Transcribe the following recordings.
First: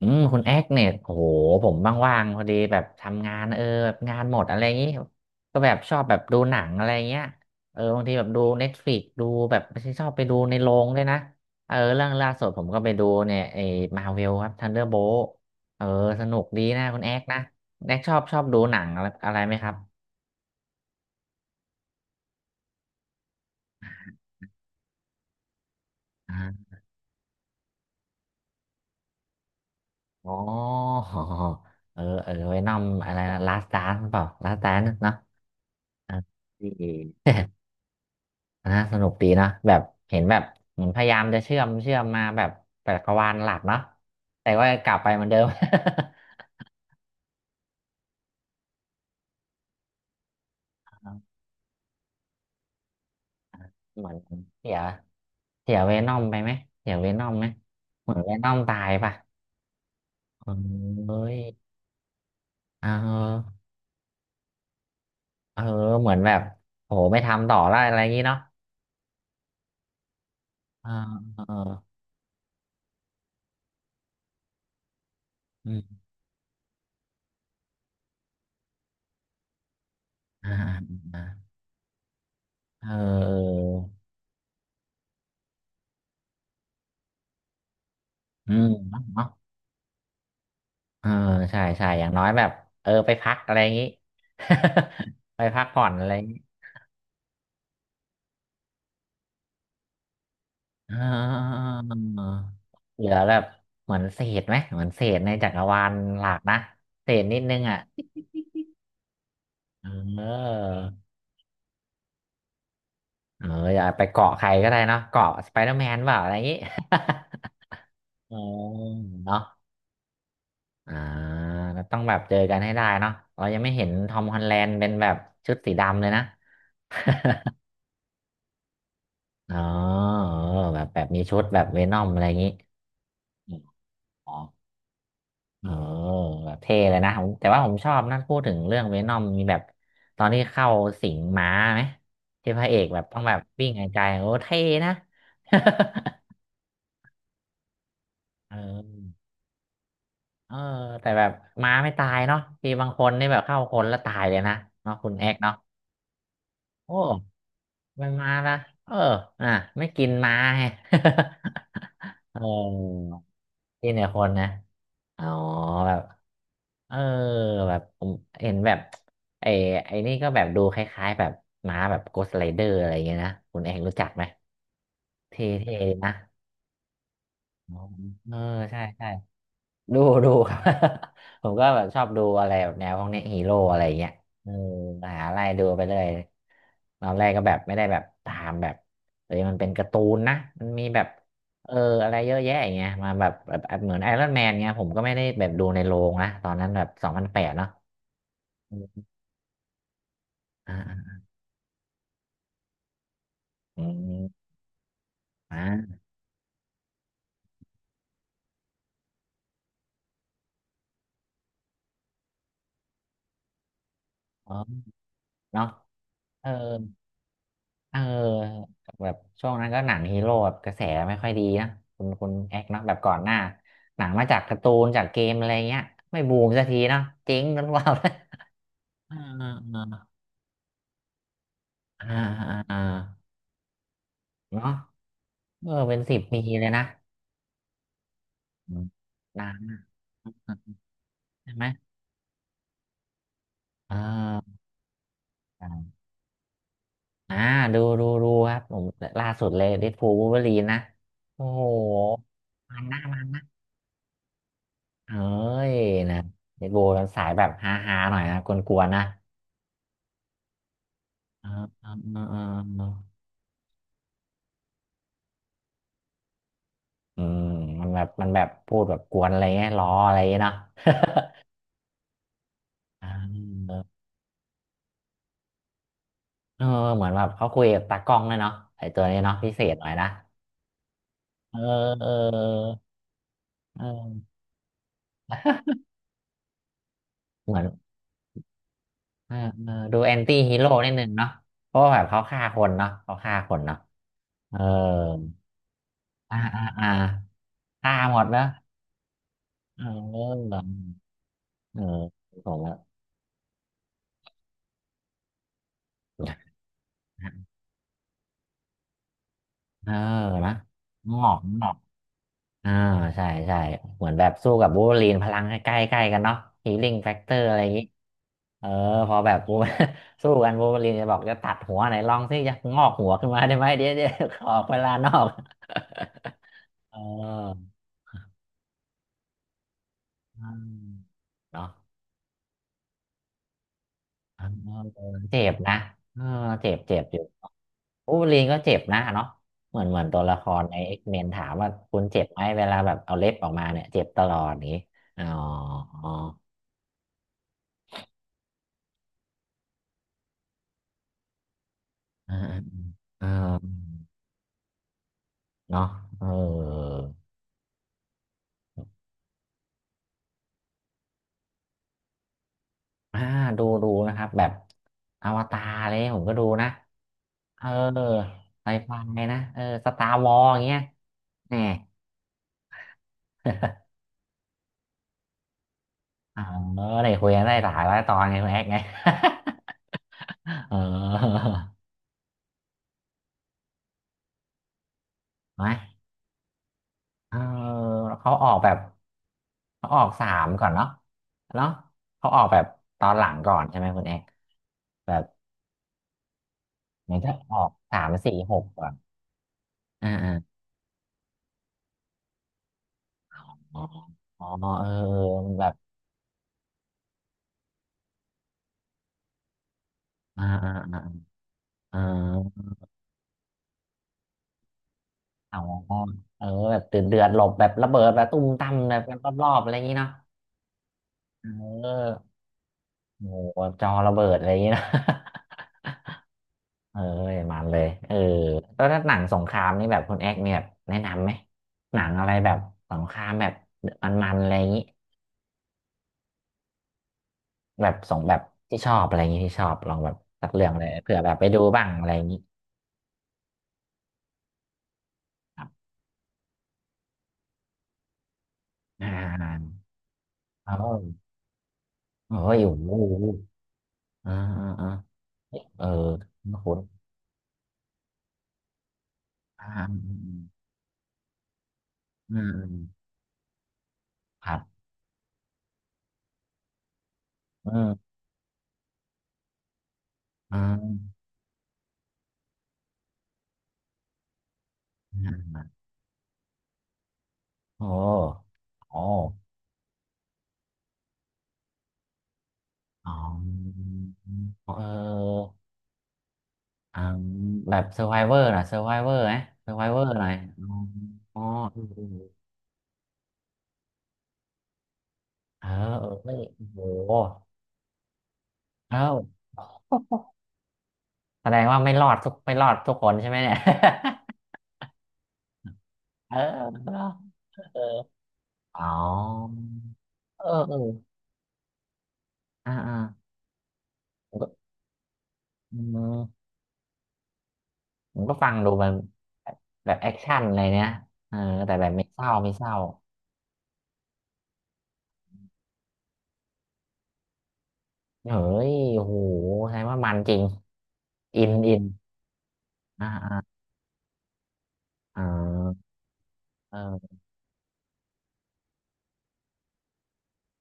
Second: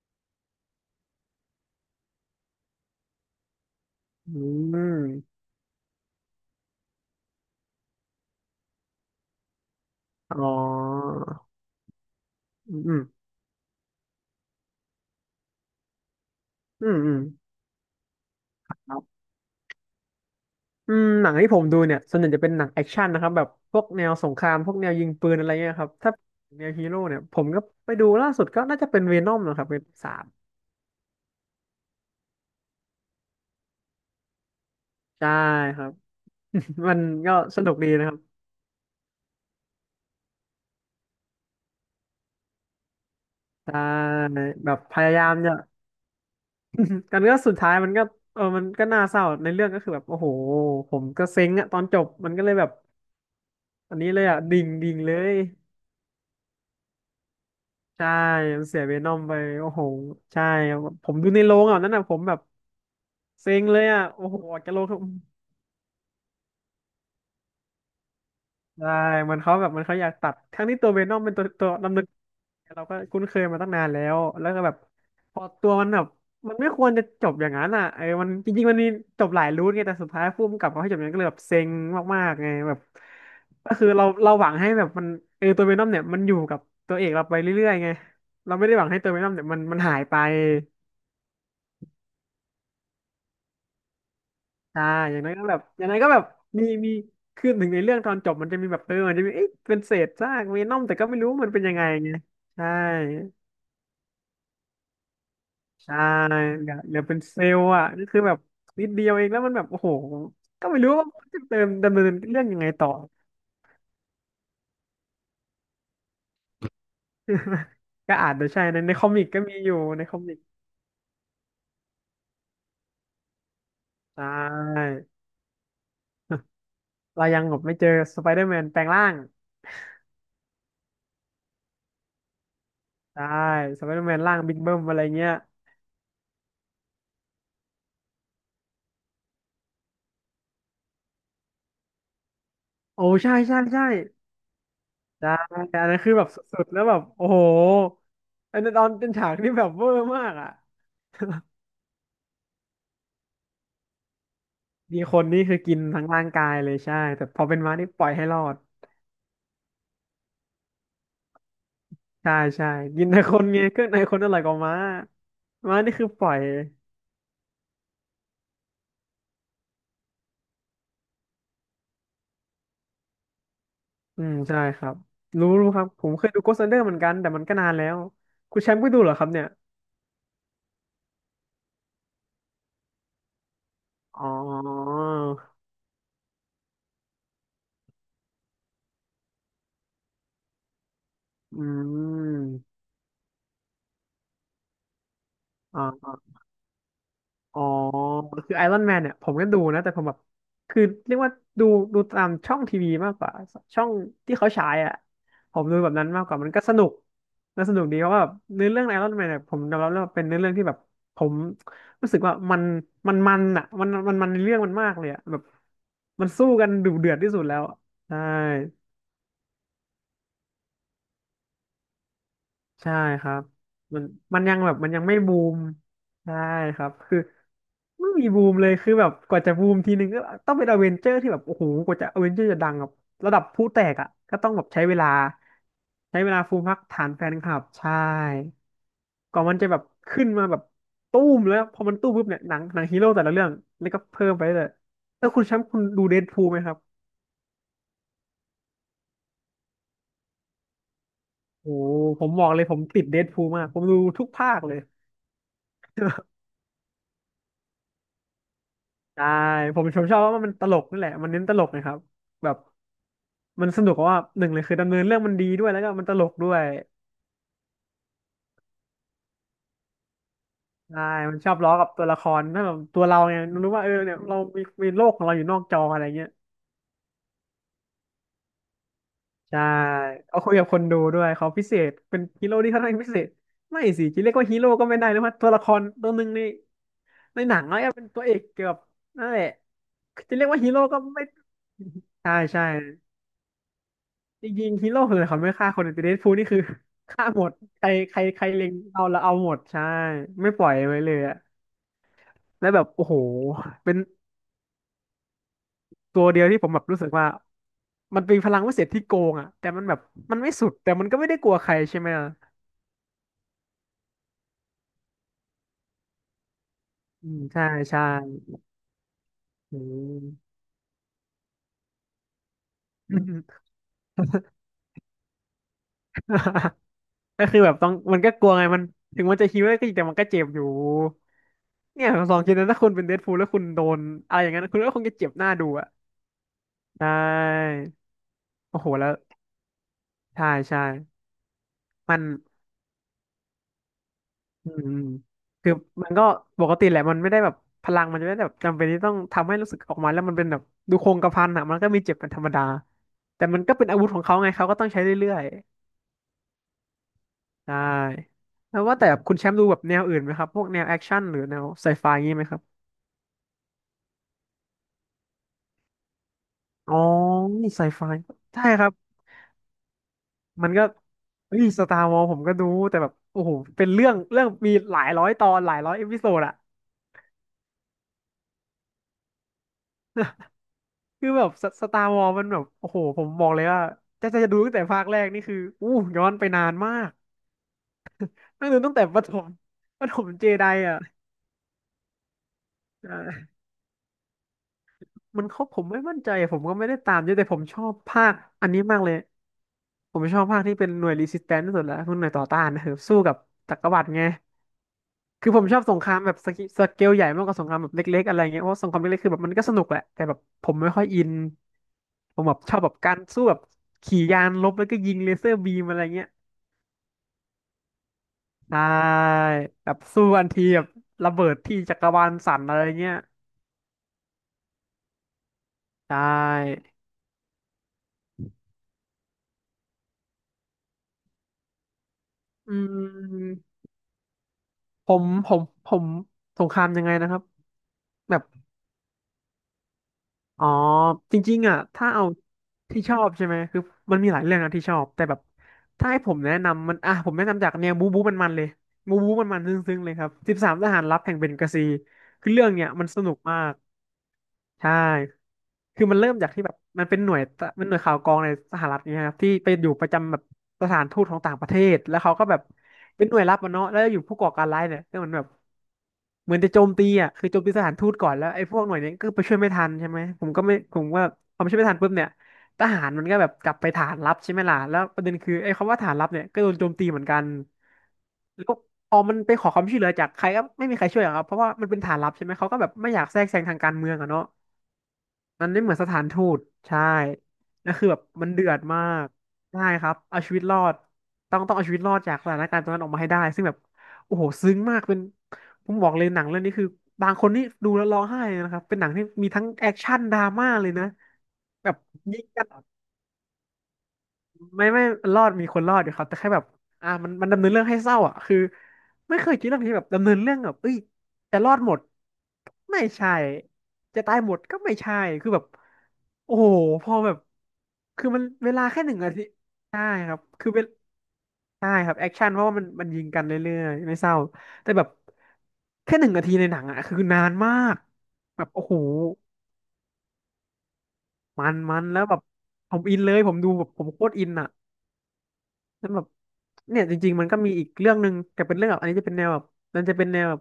อืมคุณแอคเนี่ยโอ้โหผมว่างๆพอดีแบบทำงานเออแบบงานหอืมดอะไรอย่างงี้มก็แบบชอบแบบดูหนังอะไรเงี้ยเออบางทีแบบดูเน็ตฟลิกซ์ดูแบบไม่ใช่ชอบไปดูอ๋อในโรงด้วยนะเออเรื่องล่าสุดผมอืก็ไปม ดูเนี่ยไอ้มาเวลครับทันเดอร์โบลต์เออสนุกดีนะอืม คุณแออืมคนะแอคชอบดูหนังครัอะไรบอะไรไหมครับหนังที่ผมดูเนี่ยส่วนใหญ่จะเป็นหนังแอคชั่นนะครับแบบพวกแนวสงครามพวกแนวยิงปืนอะไรเงี้ยครับถ้าอ่าแนวฮีโร่เนี่ยผมก็ไปดูล่าสุดก็น่าจะเป็นเวนอมนะครับเป็นสามอ๋อ เออเออไวนอมอะไรนะลาสต์ดานซ์เปล่าลาสต์ดานซ์เนาะใช่ครับ มันเี ก็สนุกดีนะครับนะสนุกดีนะแบบเห็นแบบเหมือนพยายามจะเชื่อมมาแบบจักรวาลหลักเนาะใช่แต่ว่าแบบกลัพบไปยาเหยามือนมเดิม จะ กันก็สุดท้ายมันก็เออมันก็น่าเศร้าในเรื่องก็คือแบบโอ้โหผมก็เซ็งอะตอนจบมันก็เลยแบบอันเหมืนี้อนเลยอะดิ่งเสียดิ่งเลย เสียเวนอมไปไหมเสียเวนอมไหมใช่เหมือนเวนอมตาเสียยเวนป่ะอมไปโอ้โหใช่ผมเอ้ดูยในโรงอ่ะนั่นน่ะผมแบบเออเซ็งเลยอ่ะโอ้โหออกจากโรงเขาเออเหมือนแบบโหไม่ทำต่อแล้วอะไรอย่างงี้เนาะใช่มันเขาแบบมันเขาอยากตัดทั้งที่เอตัอวเวนอมเป็นเอตัวดำอเนินเราก็คุ้นเคยมาตั้งนานแล้วแล้วก็แบบพอตัอืวมันมแบบมันไม่ควรจะจบอย่างนั้นอ่ะเออมันจริงๆมันมีจบหลายรูทไงแต่สุดท้ายผู้อ่ากำกับเขาให้จบอย่างนั้นอ่าก็เลยแบบเซ็งมากๆไงแบบเออก็คือเราหวังให้แบบมันเออตัวเวนอมเนี่ยมันอยู่กับตัวเอกเราไปเรื่อยๆไงเอออืเราไม่มได้หวังให้เนาะตัวเวเนาะนอมเนี่ยมันหายไป เออใช่ใช่อย่างน้อยแบบเออไปพักอะไรอย่างงี้ ใช่ อย่างนั้น ไปก็แบบพักอผ่ย่าองนนั้นอะก็ไร แบบมีคือถึงในเรื่องตอนจบมันจะมีแบบเออมันจะมีเอ๊ะเป็นเศษซากเวนอมอ่แต่ก็ไม่รู้มันเป็นายังไงไงใช่เหลือแบบเหมือนเศษไหม เหมือนเศษในจักรวาลใช่หลักนะเเหลือเศเป็นษนิเซดลนึงล์อ่ะอ่ะก็คือแบบนิดเดียวเองแล้วมันแบบโอ้เโหออก็ไม่รู้ว่าจะเติมดำเนินเรื่องยังไงต่อ เอออย่าไปเกาะใครก็ได้เนาะเกาะสไปเดอร์แมนเปล่าอะไรอย่างงี้ ก็ อาเอจอจะใช่ในคอมิกเนาะก็มีอยู่ในคอมิกอ่าต้องแบบเจอกันให้ได้เนาะเรายังไม่เห็นทอใชมฮอลแลนด์่ เป็นแบบชุดสีดำเลยนะ เรายังแบบไม่เจอสไปเดอร์แมนแปลงร่าง อ๋อเออแบบแบบมีชุดแบบเวนอมอะไรอย่างงี้ใช่สไปเดอร์แมนอ๋อ ร่างบิ๊กเบิ้มอะไรเงี้ยโอ้แบบเท่เลยนะผมแต่ว่าผมชอบนะพูดถึงเรื่องเวนอมมีแบบตอนที่เข้าสิงม้าไหมที่พระเอกแบโอ้บต้องแบใช่บใช่วิ่งใช่ ไกลๆโอ้เท่นะ ได้อันนั้นคือแบ บสุดๆแล้วแบบโอ้โหเออันนั้นตอนเป็นอฉากที่แบบเวอร์มากอ่ะเออแต่แบบม้าไม่ตายเนาะมีบางคนนี่แบบเข้าคนแล้วตายเลยนะเนาะมีคุณคแอนกนี่เนาะคือกินทั้งร่างกายเลยโอ้ใช่แต่พอเป็นม้านี่ปล่ไม่อยให้มารอละด เอออ่ะไม่กินม้าไง ใช่ เอใช่กินอในคนไงเครื่อกิงนในแต่คคนอนร่อยนะกว่าม้าอ๋อม้าแบนี่บ คือปล่อยเออแบบผมเห็นแบบไอ้ไอ้นี่ก็แบบดูคล้ายๆแบบม้าแบบโกสต t r i เดอร์อะไรอย่างเงี้ยนะคุณเองรู้จักไหอืมมใช่ครับ เท่รู้รู้ครับ ๆผนะมเคยดู Ghost Rider เหมือนกันแต่มันก็นาอ๋นอแล้ว เออคุณแชมใช่ป์ก็ดูใช่เหรอครับเนี่ย ดูดู ครับ ผมก็แบบชอบดูอะไรแบบแนวพวกเนี้ฮีโร่อะไรอย่างเงี้ยอ๋เอออหาอะไรดูไปเลยตอนแรกก็แบบไม่ได้แบบตามแบบเอ้ยมันเป็นการ์ตูนนะมันมีแบบอืเอออะไรเยอะมแยะอย่างเงี้ยมาแบบเหมือนไอรอนแมนเงี้ยผมก็ไม่ได้แบบดูในอ๋อ โรงนะตอนนั้นแบบ2008อ๋อเนาะคือไอรอนแมนเนี่ยผมก็ดูนะแต่ผมแบบคืออ่า เรียกว่าดูดูตามช่องทีวีมากกว่าช่อืองที่มเขาฉายอ่ะผอ่ามดูแบบนั้นมากกว่ามันก็สนุกน่าสนุกดีเพราะว่าแบบเนื้อเรื่องไอรอนแมนเนี่ยผมยอมรับเลยว่าเป็นเนื้อเรื่องที่แบบผมรู้สึกว่ามันอ่ะมันในอ๋เรื่อองมันมากเลยอ่ะแบบเนาะมันเอสู้อกันดุเดือดที่สุดแล้วอะเใช่ ออแบบช่วงนั้นก็หนังฮีโร่แบบกระแสไม่ค่อยดีนะคุณแอกเนาะแบใช่บก่อนคหรัน้าบมัหนันงมาจามักนยักางร์ตูแบบนมันยัจางกไม่เกมบูอะไรมเงี้ยไม่บูใช่มสักทีครับเนาะคือเจ๊งกันเปล่า ไม่มี เบูมเลยคือแบบอ่ากว่าจะบูมทีนึงอ่าก็ต้องเป็นอเวนเจอร์ที่แบบโอ้โหกว่าอ่าจะอเวนเจอร์จะดังอ่าแบบระดับผู้แตกอ่ะก็ต้องแบเนาะบใช้เวลาเออเป็นสิใช้บเวปีลาฟูมเลยพักนะฐานแฟนคลับใช่อืมกว่านามันจะแบนบขึ้นมาแบบตู้มใช่แล้วไหมพอมันตู้มปุ๊บเนี่ยหนังฮีโร่แต่ละเรื่องนี่อ่ก็เพิ่มไปาเลยๆแล้วคุณแชมป์คุณอ่าดูเดดพูลไหมครับอ่าดูดูดูครับผมล่าสุดเลยเดดพูลวูล์ฟเวอรีนนะโอ้โหโอ้โหผมบอกเลยผมัมนนติดเดดะ พูลมากผมดูทุกภาคเลย เฮ้ยนะเดดกูลสายแบบฮาฮาหน่อยนะกวนๆนะใช่ผมชอบว่ามันตลกนี่แหละมันเน้นเอ่าตลกนะคอ่ารับอ่าอ่าแบบอ่ามันสนุกเพราะว่าหนึ่งเลยคือดำเนินเรื่องมันดีด้วยแล้วก็มันตลกด้วยอืมมันแบบมันแบบพูดแบบกวนอะไรเงี้ยล้ออะไรเงี้ยเนาะ ใช่มันชอบล้อกับตัวละครถ้าแบบตัวเราไง รู้อ่าว่าเออเนี่ยเรามีมีโลกของเราอยู่นอกจออะไรเงี้ยเออเหมือนแบบเขาคุยกับตากล้องเลยเนาะไอตัวนี้เนาะพิเศใช่ษหน่อยนะเอาคุยกับคนดูด้วยเขาเออพิเศษเอเป็นฮีโร่ที่อค่อนข้างพิเศษไม่เอสิจะอ เรียกว่าฮีโร่ก็ไม่ได้นะว่าตัวละคร ตัวหนึ่งในหเหนัมืองนแล้วเป็นตัวเอกเกือบนั่นเอแหอละเออดูแอนจะตี้เรียกฮีว่าโร่ฮีโร่นิดก็นึงไม่เนาะเพราะว่าแบบเขาใช่ฆ่าคใช่ นเนาะเขาฆ่าคนเนาะจเออริงๆฮีโร่คืออะไรเขาไม่ฆ่าคนแต่เดดพูลอ่านี่คือ อ่าอ่า ฆ่าหมดใครฆ่าใคหมรดใคเนาะรเล็งเอาแล้วเอาหมดใช่เอไม่อปล่อยไว้เลยอะเออผมแล้วว่า แบบโอ้โหเป็นตัวเดียวที่ผมแบบรู้สึกว่ามันเป็นพลังวิเศษที่โกงอะแต่มันเออแบบมันไม่นะสุดแต่มันงก็อไม่ได้กกลัวงใคอรกใช่ไหมล่ะอ่าใช่ใช่เหมือนแบบสู้กับวูล์ฟเวอรีนพลังใกล้ๆกล้กันเนาะฮีลิ่งแฟกอืเตอมร์อะไรใช่อย่างนี้ใช่เออพอแบบ วูล์ฟ อื ม สู้กันวูล์ฟเวอรีนจะบอกจะตัดหัวไหนลองสิจะงอกหัวขึ้นมาได้ ไหมเดี๋ยวขอเวลานอก เอก็คืออแบบต้องมันก็กลัวไงมันถึงมันจะฮีโร่ก็จริงแต่มันก็เจ็อืบอยู่มเนาะเนี่ยผมลองคิดนะถ้าคุณเป็นเดดพูลแล้วคุณโดนอะไรเอออย่างนั้นคุณก็คงจะเจ็บเจ็หน้าบดูนะอะเออเจ็บเจ็ใชบอยู่่วูล์ฟเวอรีนก็เจ็โอ้บโหนะแล้ว เนาะเหมือนเหมือนตัวละคใช่รในใช่เอ็กเมนถามว่าคุณมัเจ็นบไหมเวลาแบบเอาเล็บออกมาเนี่ยเจ็บตลอดอย่างอืมนี้อืมอ๋อ คือมันก็ปกติแหละมันไม่ได้แบบพลังมันจะไม่ได้แบบจำเป็นที่ต้องทำให้รู้สึกออกมาแล้วมันเป็นแบบดูโครงกระพันอะมันก็มีเจ็บเป็นอ่าธรรมดา เออแต่มันก็เป็นอาวุธของเขาไงเขาก็ต้องใช้เรื่อยเนาะเออๆใช่แล้วว่าแต่คุณแชมป์ดูแบบแนวอื่นไหมครับ พวกแนวแอคชั่นหรือแนวไซไฟงี้ไหมครับ อ่าดูดูนะครับแบบอวตารเลยผมก็ดูนะอ๋อ เออนี่ไซไฟใช่ไซครัไฟบ นะเออสตาร์วอร์อย่างมันเงี้ยก็เฮ้แน่ ยสตาร์วอลผมก็ดูแต่แบบโอ้โหเป็น เรื่องมีหลายร้อยตอนหลายร้อยเอพิโซเออดอะ ได้คุยกันได้หลายร้อยตอนไงคุณแอกไง เอคือแบอบสตาร์วอลมันแบบโอ้โหผมบอกเลยว่าจะดูตั้งแต่ภาคแรกนี่คือไหมอู้ย้อนไปนานมากเออเขาออกนั่แบงบแต่ตั้งแต่ประถม เขาอ ปอกระถสามเจมก่ไดอนเนาะอ่ะเนาะเขาออกแบบตอนหลังอ่ก่อนใช่ไหมคุณแอกแบบมันเขาผมไม่มั่นใจอะผมก็ไม่ได้เหตามือนมเยจะอะแต่อผมอกชอบสามภาคสี่หกอันนี้ก่อนมากเลยอ่ผมชอบา ภาคที่เป็นหน่วยรีสิสแตนซ์ที่สุดแล้วคือหน่วยต่อต้านนะครับสู้กับจัอ๋อกรวรรดิไงอ๋อเออเออคืมัอนผแบมบชอบสงครามแบบสเกลใหญ่มากกว่าสงครามแบบเล็กๆอะไรเงี้ยเพราะสงครามเล็กๆคือแบบมันก็สนุกแหละแต่แบบอ่าผอ่ามไม่อ่าค่อยอินอ่าผมแบบชอบแบบการสู้แบบขี่ยานรบแล้วก็ยิงเลเซออ๋อร์บีมอะไรเงี้ย เออแบบเดือดเดือดหลบแบบระเบิดแบบตุ้มตั้มใช่แบบรอบรอบๆอะไรอย่างแบนี้บเนาะสู้กันทีแบบระเบิดเออที่จักรวาลสั่นอะไรเงี้ยโอ้โหจอระเบิดอะไรอย่างนี้เนอะ ใช่ เออมันเลยแล้วถ้าหนังสงครามนี่แบบคุณแอกเนี่ยแบบแนะนำไหมหนังอะไรแบบอืสงครามแบบมมันๆอะไรอย่างนี้ผมผมผมสงครามยังไงนะครับแบบแบบที่ชอบอะไรอย่างนี้ที่ชอบลองแบบสักอ๋เรื่อองเลยเผื่อแบจบไปริดูงๆอ่ะบ้างอะถ้าไรอเอาย่างนี้ที่ชอบใช่ไหมคือมันมีหลายเรื่องนะที่ชอบแต่แบบครับถ้าให้ผมแนะนำมันอ่ะผมแนะนำจากแนวบู๊บู๊มันๆเลยอ่บู๊บู๊มันๆซาึ้งๆเลยครับสิบสาเอมทหารลับอแห่งเบงกาซีโอ้คือยเรื่องโอ้เนี้โหยมันสนุกมากอ่าอ่า ใช่ เออคือมันเริ่มจากที่แบคุ้บนมันเป็นหน่วยตะมันหน่วยข่าวกรองในสหรัฐเนี่ยครับที่ๆอ่าไปอยู่ประจำแบบสถานทูตของต่างประเทศแล้วเขาอืก็มแบอืบมเป็นหน่วยลับมันเนาะแล้วอยู่ผู้คก่อรับการร้ายเนี่ยก็เหมือนแบบเหมือนจะโจมตีอ่ะคือโจมอืตีสถานทูมตก่อนแล้วไอ้พวกหน่วยเนี้ก็ไปช่วยไม่ทันใช่ไหมผมอ่ก็ไม่ผมาว่าพอไม่ช่วยไม่ทันปุ๊บเนี่ยทหารมันก็แบบกลับไปฐานลับใช่ไหมล่ะแล้วประเด็นคือ่าอไอ้คำว่าฐานลับเนี่ยก็โดนโจมตีเหมือนกันโอ้แล้วโอ้พอมันไปขอความช่วยเหลือจากใครก็ไม่มีใครช่วยหรอกครับเพราะว่ามันเป็นฐานลับใช่ไหมเขาก็แบบอ๋ไม่ออยากแทรกแซงทางการเมืองอะเนาะ เออมันไม่เหมือนสถานทูตใช่อ่าแบบนล่วเซอคือร์ไ o แบบเวอร์มันนะเดืเซออดร์ไ o มาเวอร์กไหมเซอร์ใช่ไ o เวอคร์รับอะไรเอาชีวิอ๋ตอรอดอ๋อต้องเออเอาชีวิเออตรอดจากสถานการณ์ตรงนั้นออกมาให้ได้ซึ่งแบบโอ้โหซึ้งมากเป็นเออผมเอบออกเลยไม่หนังเรื่องโอ้นี้โคือหบางคนนี่ดูแล้วร้องไห้เลยนะครับเป็นเอ้าหนังที่มีทั้งแอคชั่นดราม่าเลยนะแสดงว่าแบไม่บรอดทุกยิงไม่รกันอดทุกคนใช่ไหมเนี่ย ไม่รอดมีคนรอดอยู่ครับเอแต่แค่แบบออ่ามันดำเนินเออเรื่องให้เศร้าอ่ะคืออ๋อไม่เคยคิดเรื่องนี้แบบดำเนินเออเรื่องแบเอบอเอ้ยจะรอดหมดอ่าอ่าไม่ใช่จะตายหมดก็ไม่ใช่คือแบบ อืม โอ้โหพอแบบมันคือก็มันฟังดูเวลามันแค่หนึ่งนาทีแบบแบบใช่แอคคชั่รันบอะไรคือเป็เนี้นยเออแต่แบใช่บไม่ครับเศแอร้าคชั่นไม่เพเศราะว่าร้ามันยิงกันเรื่อยๆไม่เศร้าแต่แบบแค่หนึ่งนาทีในหนังอะคือนานมากเฮ้แบบยโอ้โหโอ้โหแสดงว่ามันจริงอินมัอินนมันแล้วแบบผมอ่าอินเลยผอ่ามดูแบบผมโคตรอินอะอ่านั้นแบบเนี่ยจเออริงๆมันก็มีอีกเรื่องหนึ่งแต่เป็นเรื่องแบบอันนี้จะเป็นแนวแบบมันจะเป็นแนวแบบ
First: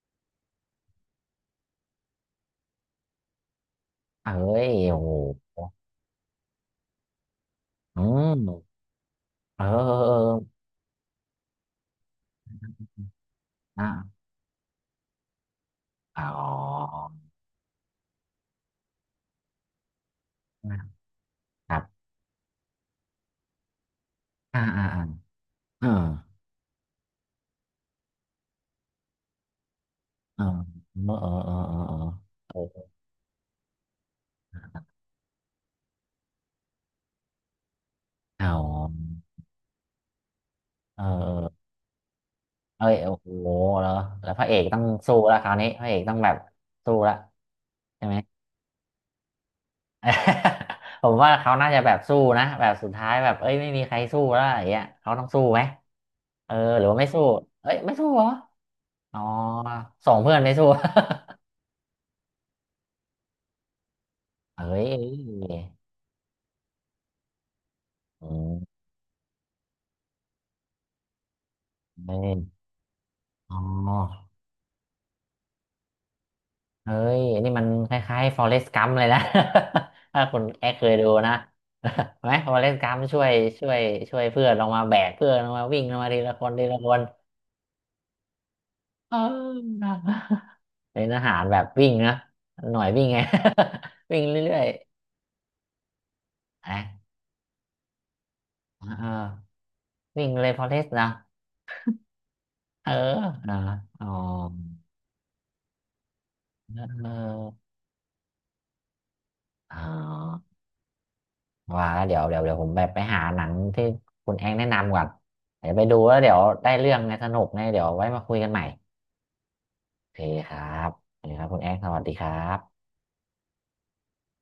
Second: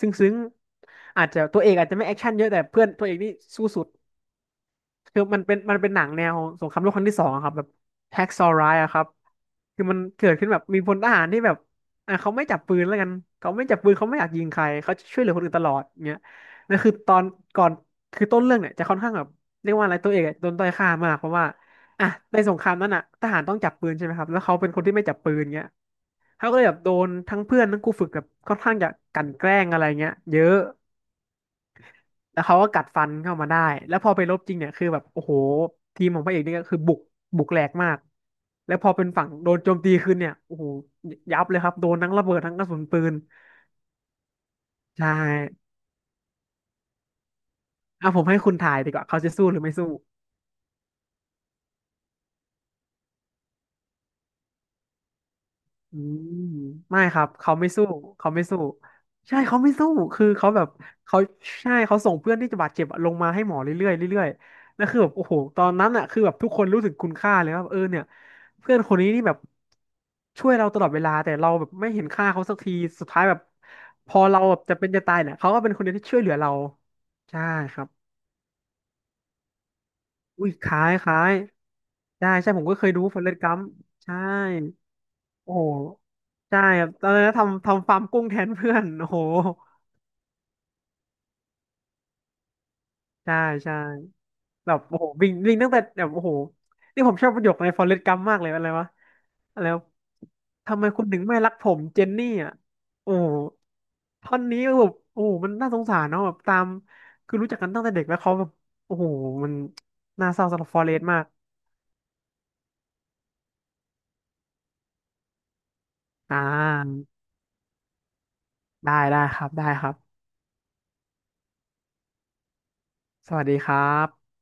ซึ้งๆอาจจะตัวเอกอาจจะไม่แอคชั่นเยอะแต่เพื่อนตัวเอกนี่สู้สุด เอ้ยโอ้โหคือมันเป็นหนังแนวสงครามโลกครั้งที่2อะครับแบบอืแฮกมซอ์ไรอะครับเออคือมันเกิดขึ้นเออแบบมีพลทหารที่แบบอ่ะเขาไม่จับปืนแล้วกันเขาไม่จับเออปืนเขาไม่ออ่ายากยิงใครเขาจะช่วยเหลือคนอื่นตลอดเงี้ยอ๋นั่นคืออตอนก่อนคือต้นเรื่องเนี่ยจะค่อนข้างแบบเรียกว่าอะไรตัวเอกอะโดนต้อยค่ามากเพราะว่าครับอ่ะในสงครามนั้นอ่ะทหารต้องจับปืนใช่ไหมครับแล้วเขาอ่าเป็นคอ่านที่อ่าไม่จับปืนเงี้ยเออเขาก็เลยแบบโดนทั้งเพื่อนทั้งครูฝึกแบบค่อนข้างจะกลั่นแกล้งอะไรเงี้ยเยเอออะ เออเออเออเออแล้วเขาก็กัดฟันเข้ามาได้ แล้วพอไปรบจริงเนี่ยคือแบบโอ้โหทีมของพระเอกนี่ก็คือบุกแหลกมาก เอาแล้วพอเป็นฝั่งโดนโจมตีขึ้นเนี่ยโอ้โหเออเอยับเลยอครับโดนทั้งระเบิดทั้งกระสุนเอ้ยปืโอ้นโหแล้วแล้วพระเอกต้องใช่สู้แล้วคราวนี้พระเอกต้องแบบสู้ละใช่อ่ะไหม ผมให้คุณทายดีกว่าเขาจะสู้หรือไม่สู้ เออผมว่าเขาน่าจะแบบสู้นะแบบสุดท้ายแบบเอ้ยไม่มีใครสู้แล้วอย่างเงี้ยเขาต้องสู้ไหมอืมเออหรือว่าไม่ไม่คสู้รับเขาไม่เอ้ยสู้ไม่สู้เหรอเขาไม่สู้อ๋อใช่เขาไม่สู้ส่งคือเพื่อนเขาไม่แบสู้ บเขาใช่เขาส่งเพื่อนที่จะบาดเจ็บอะลงมาให้หมอเรื่อยๆเรื่อย เอ้ๆแล้ยวคืเอ้อแบบโอ้โหตอนยนั้นอ่ะคือแบบทุกคนรู้ถึงคุณค่าเลยว่าเออเนี่ยเพื่อนคนนี้นี่แบบช่วยเราตลอดเวลาแต่เราแบบไม่เห็นเอ้ค่ายเขาสักทีสุดท้ายแบบอ๋พออเราแบบจะเป็นจะตายเนี่ยเขาก็เป็นคนเดียวที่ช่วยเหลือเราเอ้ยใช่นี่มันครับคล้ายๆ Forrest Gump เลยนะ ถ้าคุณอุ้ยแอคคล้าเคยยคดูล้านะ ย ใช่ไหม ใช่ผมก็ Forrest เคย Gump ดูฟช่อวเรยสต์กัมช่วยใช่ ช่วยเพื่อนลงมาแบกเพื่อนลงโอ้มาโหวิ่งลงมาทีละคนใช่ทีละครัคบนตอนนั้นทำฟาร์มกุ้งแทนเพื่อน โอ้เอโหอ เป็นอาหารแบบวิ่งนะหน่วยวิ่งไง ใช่ใช่ วิ่งเรื่อย แบบโอ้โหวิ่งวิ่งตั้งแต่แบบโอ้โหแอคนี่ผมชอบประโยคในฟอเรสต์กัมมากเลยอะไรวะเอออะไรวะวิ่งเลยพอเลทำไมสคุณนะถึงไม่รักผมเจนนี่อ่ะเออโอ้โหนะอ๋อท่อนนี้แบบโอ้โหมันน่าสงสารเนาะแบบตามเอคือรู้จักอกันตั้งแต่เด็กแล้วเขาแบบโอ้โหมันอ๋น่าเศอร้าสำหรับฟอเรสต์มากว่าแล้วเดี๋ยวเดี๋ยวเดี๋ยวผมแบบไปหาหนังที่คุณแองแนะนำก่อนเดี๋ยวไปดูแล้วเดี๋อ่ยวได้เรื่องาไงสนุกไงเดี๋ยวไว้มาคุยกันใหม่ได้ได้ครับได้ครัโอบเคครับโอเคครับคุณแองสวัสดีครับสวัสดีครับ